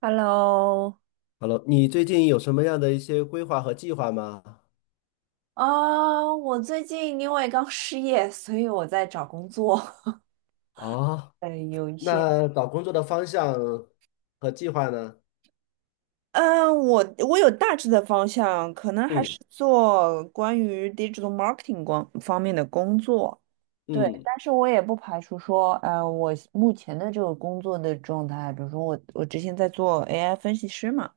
Hello，Hello，你最近有什么样的一些规划和计划吗？啊我最近因为刚失业，所以我在找工作。哦，有一些，那找工作的方向和计划呢？嗯，我有大致的方向，可能还嗯是做关于 digital marketing 光方面的工作。对，嗯，但是我也不排除说，我目前的这个工作的状态，比如说我之前在做 AI 分析师嘛，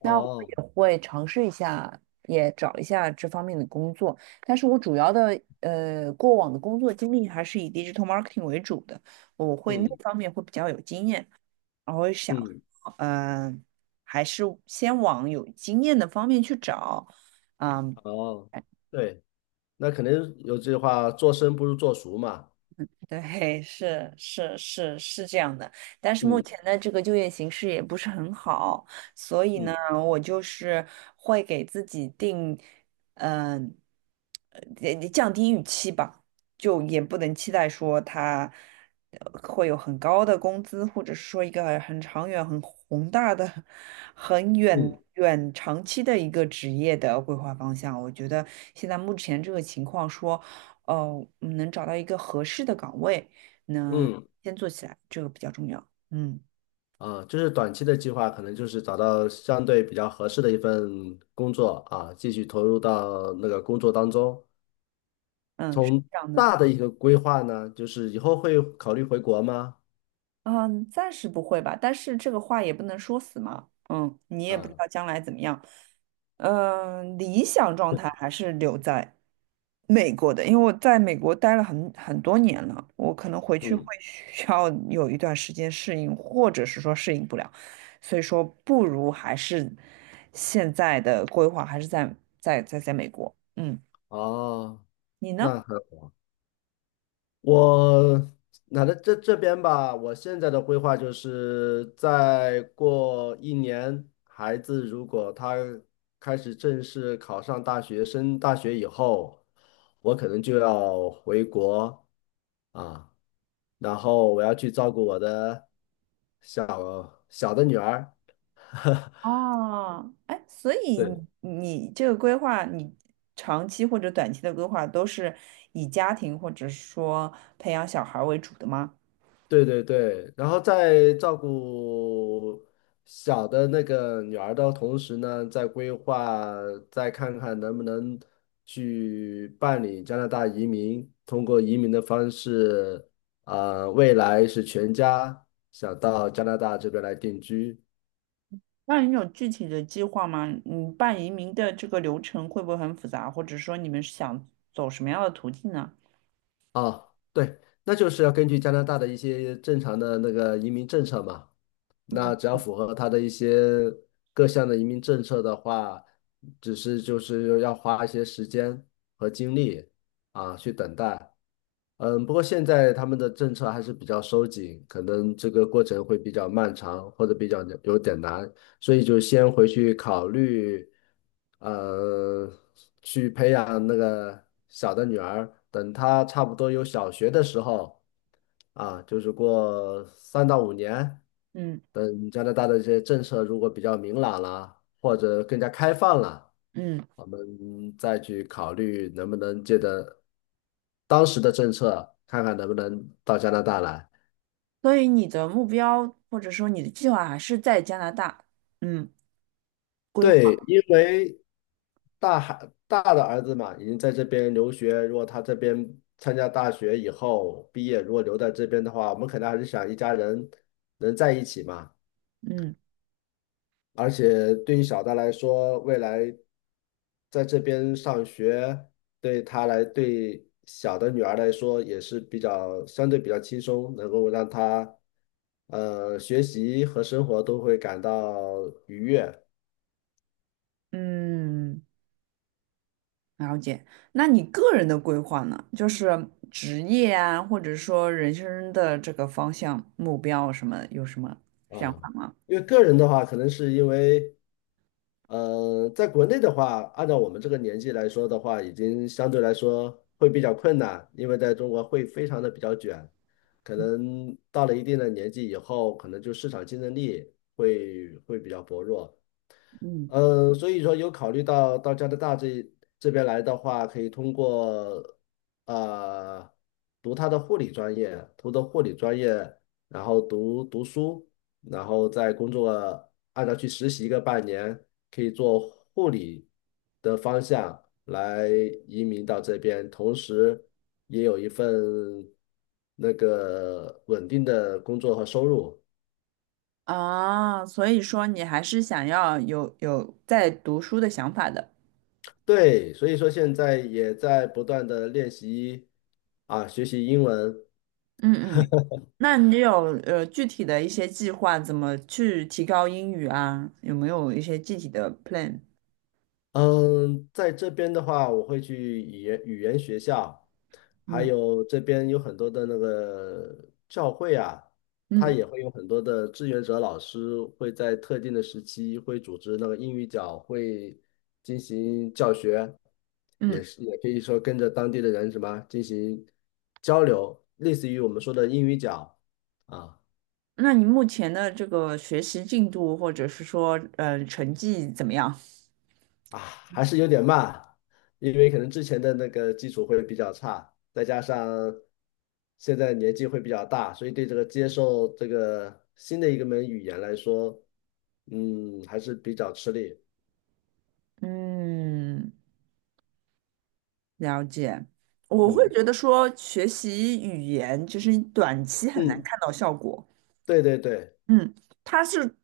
那我也会尝试一下，也找一下这方面的工作。但是我主要的过往的工作经历还是以 digital marketing 为主的，我会那嗯方面会比较有经验，然后想，嗯，嗯、还是先往有经验的方面去找，嗯、哦，对，那肯定有句话，做生不如做熟嘛。对，是是是是这样的，但是目嗯前的这个就业形势也不是很好，所以呢，嗯我就是会给自己定，嗯、也降低预期吧，就也不能期待说他会有很高的工资，或者是说一个很长远、很宏大的、很嗯远远长期的一个职业的规划方向。我觉得现在目前这个情况说。哦，能找到一个合适的岗位，那嗯，先做起来，这个比较重要。嗯啊，就是短期的计划，可能就是找到相对比较合适的一份工作啊，继续投入到那个工作当中。嗯，是从这样的。大的一个规划呢，就是以后会考虑回国吗？嗯，暂时不会吧，但是这个话也不能说死嘛。嗯，你也不知啊。道将来怎么样。嗯，理想状态还是留在美国的，因为我在美国待了很多年了，我可能回去会 嗯，需要有一段时间适应，或者是说适应不了，所以说不如还是现在的规划还是在美国。嗯，哦，你呢？那很，我那在这边吧，我现在的规划就是再过一年，孩子如果他开始正式考上大学，升大学以后，我可能就要回国啊，然后我要去照顾我的小小的女儿，哦，哎，所以对。你这个规划，你长期或者短期的规划都是以家庭或者说培养小孩儿为主的吗？对对对，然后在照顾小的那个女儿的同时呢，在规划，再看看能不能去办理加拿大移民，通过移民的方式，啊、未来是全家想到加拿大这边来定居。那你有具体的计划吗？你办移民的这个流程会不会很复杂，或者说你们是想走什么样的途径呢？啊，对，那就是要根据加拿大的一些正常的那个移民政策嘛。嗯那只要符合他的一些各项的移民政策的话，只是就是要花一些时间和精力啊去等待。嗯，不过现在他们的政策还是比较收紧，可能这个过程会比较漫长或者比较有点难。所以就先回去考虑，呃，去培养那个小的女儿，等她差不多有小学的时候，啊，就是过3到5年，嗯等加拿大的一些政策如果比较明朗了，或者更加开放了，嗯，我们再去考虑能不能借着当时的政策，看看能不能到加拿大来。所以你的目标或者说你的计划还是在加拿大，嗯，规划，对，因为大的儿子嘛，已经在这边留学。如果他这边参加大学以后毕业，如果留在这边的话，我们肯定还是想一家人能在一起嘛。嗯而且对于小的来说，未来在这边上学，对他来对小的女儿来说也是相对比较轻松，能够让她学习和生活都会感到愉悦嗯。了解，那你个人的规划呢？就是职业啊，或者说人生的这个方向、目标什么，有什么想法啊。吗？因为个人的话，可能是因为。在国内的话，按照我们这个年纪来说的话，已经相对来说会比较困难，因为在中国会非常的比较卷，可嗯能到了一定的年纪以后，可能就市场竞争力会比较薄弱。嗯嗯，所以说有考虑到加拿大这边来的话，可以通过呃读他的护理专业，读的护理专业，然后读读书，然后再工作，按照去实习个半年，可以做护理的方向来移民到这边，同时也有一份那个稳定的工作和收入。啊，所以说你还是想要有在读书的想法的。对，所以说现在也在不断的练习啊，学习英文。嗯嗯，那你有具体的一些计划，怎么去提高英语啊？有没有一些具体的 plan？嗯，在这边的话，我会去语言学校，还嗯有这边有很多的那个教会啊，它嗯也会有很多的志愿者老师会在特定的时期会组织那个英语角会进行教学，也嗯，是也可以说跟着当地的人什么进行交流，类似于我们说的英语角啊。那你目前的这个学习进度，或者是说成绩怎么样？啊，还是有点慢，因为可能之前的那个基础会比较差，再加上现在年纪会比较大，所以对这个接受这个新的一个门语言来说，嗯，还是比较吃力。嗯，了解。我会嗯觉得说，学习语言就是你短期很难嗯，看到效果。对对对嗯，它是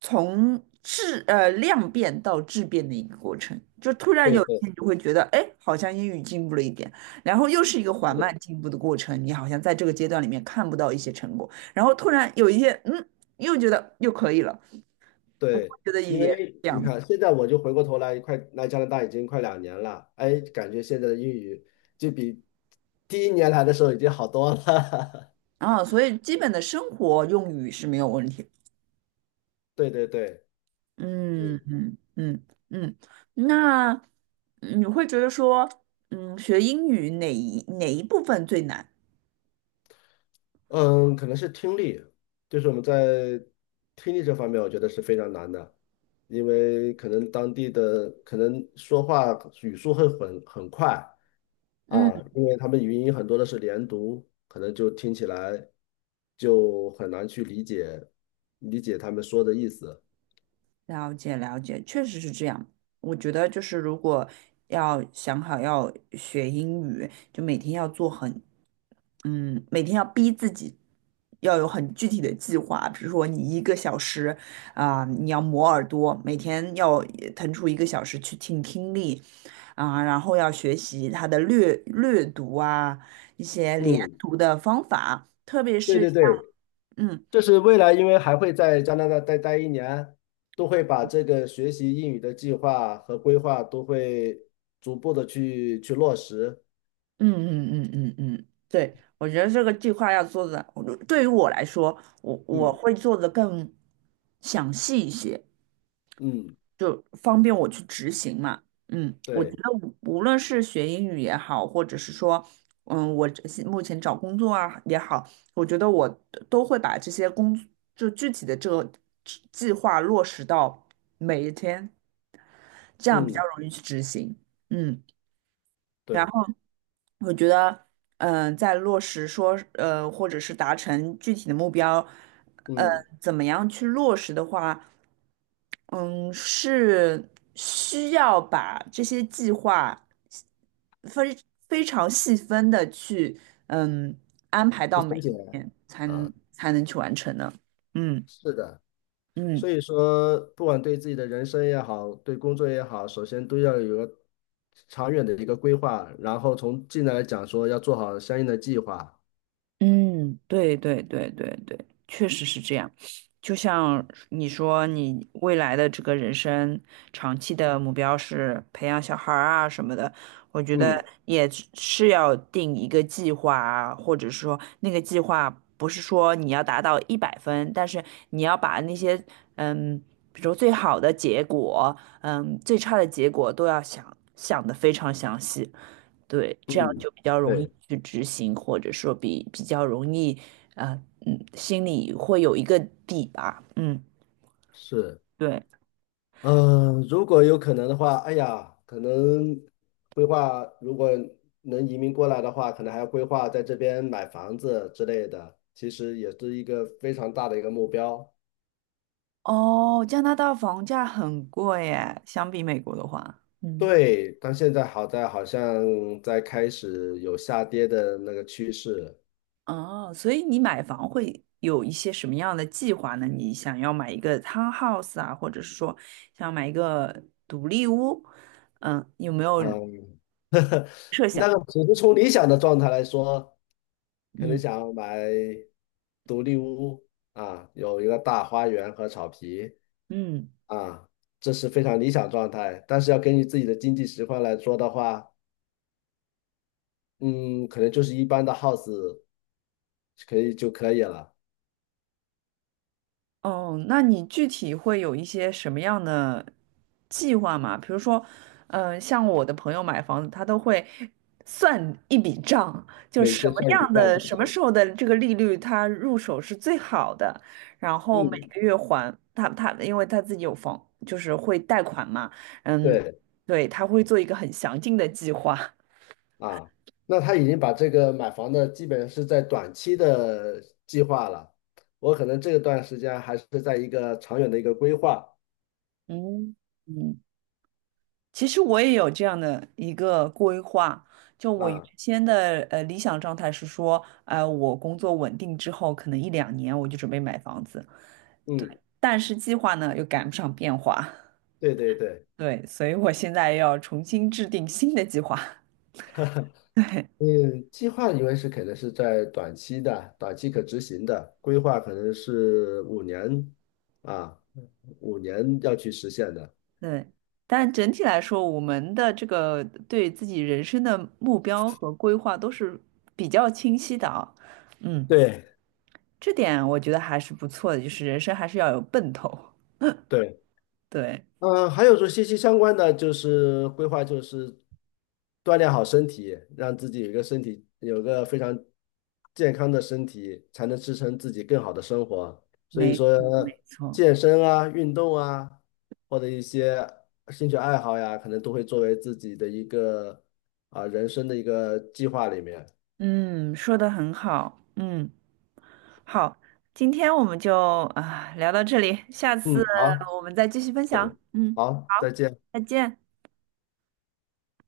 从量变到质变的一个过程，就突然对有一对天你就会觉得，哎，好像英语进步了一点，然后又是一个缓慢是，进步的过程，你好像在这个阶段里面看不到一些成果，然后突然有一天，嗯，又觉得又可以了。我会对，觉得因语言是为这你样子看现在我就回过头来，快来加拿大已经快2年了，哎，感觉现在的英语就比第1年来的时候已经好多了。啊，所以基本的生活用语是没有问题的 对对对，嗯嗯嗯嗯嗯，那你会觉得说，嗯，学英语哪一部分最难？嗯，可能是听力，就是我们在听力这方面，我觉得是非常难的，因为可能当地的可能说话语速会很快嗯。啊，因为他们语音很多的是连读，可能就听起来就很难去理解他们说的意思。了解了解，确实是这样。我觉得就是如果要想好要学英语，就每天要逼自己要有很具体的计划。比如说你一个小时啊、你要磨耳朵，每天要腾出一个小时去听听力啊、然后要学习它的略读啊，一些连嗯，读的方法，特别对是对像对，嗯。这是未来，因为还会在加拿大待一年，都会把这个学习英语的计划和规划都会逐步的去落实。嗯嗯嗯嗯嗯，对，我觉得这个计划要做的，我对于我来说，我嗯会做的更详细一些，嗯，就方便我去执行嘛。嗯，我觉对，得无论是学英语也好，或者是说，我这些目前找工作啊也好，我觉得我都会把这些工作就具体的这个计划落实到每一天，这样比较嗯容易去执行。嗯。然对，我觉得，在落实说，或者是达成具体的目标，嗯，嗯，怎么样去落实的话，嗯，是需要把这些计划非非常细分的去，嗯，安排去到每分解一天，才能啊，才能去完成的。嗯是的。嗯。所以说，不管对自己的人生也好，对工作也好，首先都要有个长远的一个规划，然后从近来讲说要做好相应的计划。嗯，对对对对对，确实是这样。就像你说，你未来的这个人生长期的目标是培养小孩儿啊什么的，我觉得嗯也是要定一个计划啊，或者说那个计划不是说你要达到100分，但是你要把那些嗯，比如说最好的结果，最差的结果都要想得非常详细。对，这样嗯，就比较容易对，去执行，或者说比较容易，啊，嗯，心里会有一个底吧，嗯，是。对，嗯，如果有可能的话，哎呀，可能规划如果能移民过来的话，可能还要规划在这边买房子之类的，其实也是一个非常大的一个目标。哦，加拿大房价很贵耶，相比美国的话，嗯，对，但现在好在好像在开始有下跌的那个趋势，哦，所以你买房会有一些什么样的计划呢？你想要买一个 townhouse 啊，或者是说想要买一个独立屋，嗯，有没有？嗯，那个只是从理想的状态来说，可能嗯想要买独立屋啊，有一个大花园和草皮。嗯。啊，这是非常理想状态。但是要根据自己的经济实况来说的话，嗯，可能就是一般的 house 可以就可以了，哦，那你具体会有一些什么样的计划吗？比如说，像我的朋友买房子，他都会算一笔账，就每什天么算一笔样账的、不什么对。时候的这个利率，他入手是最好的，然后每嗯，个月还他，因为他自己有房，就是会贷款嘛，嗯，对对，他会做一个很详尽的计划。啊，那他已经把这个买房的基本是在短期的计划了，我可能这段时间还是在一个长远的一个规划嗯嗯，其实我也有这样的一个规划，就我原啊。先的理想状态是说，我工作稳定之后，可能一两年我就准备买房子，嗯，但是计划呢又赶不上变化，对对对。对，所以我现在要重新制定新的计划，对嗯，计划因为是肯定是在短期的、短期可执行的，规划可能是五年啊，五年要去实现的。对。但整体来说，我们的这个对自己人生的目标和规划都是比较清晰的啊，嗯，对，这点我觉得还是不错的，就是人生还是要有奔头，对，对。嗯，还有说息息相关的就是规划，就是锻炼好身体，让自己有一个身体有个非常健康的身体，才能支撑自己更好的生活。所以没说，错，没错，健身啊、运动啊，或者一些兴趣爱好呀，可能都会作为自己的一个啊、人生的一个计划里面。嗯，说的很好，嗯，好，今天我们就啊聊到这里，下次嗯，好，我们再继续分再享，见，嗯，好，好，再见。再见。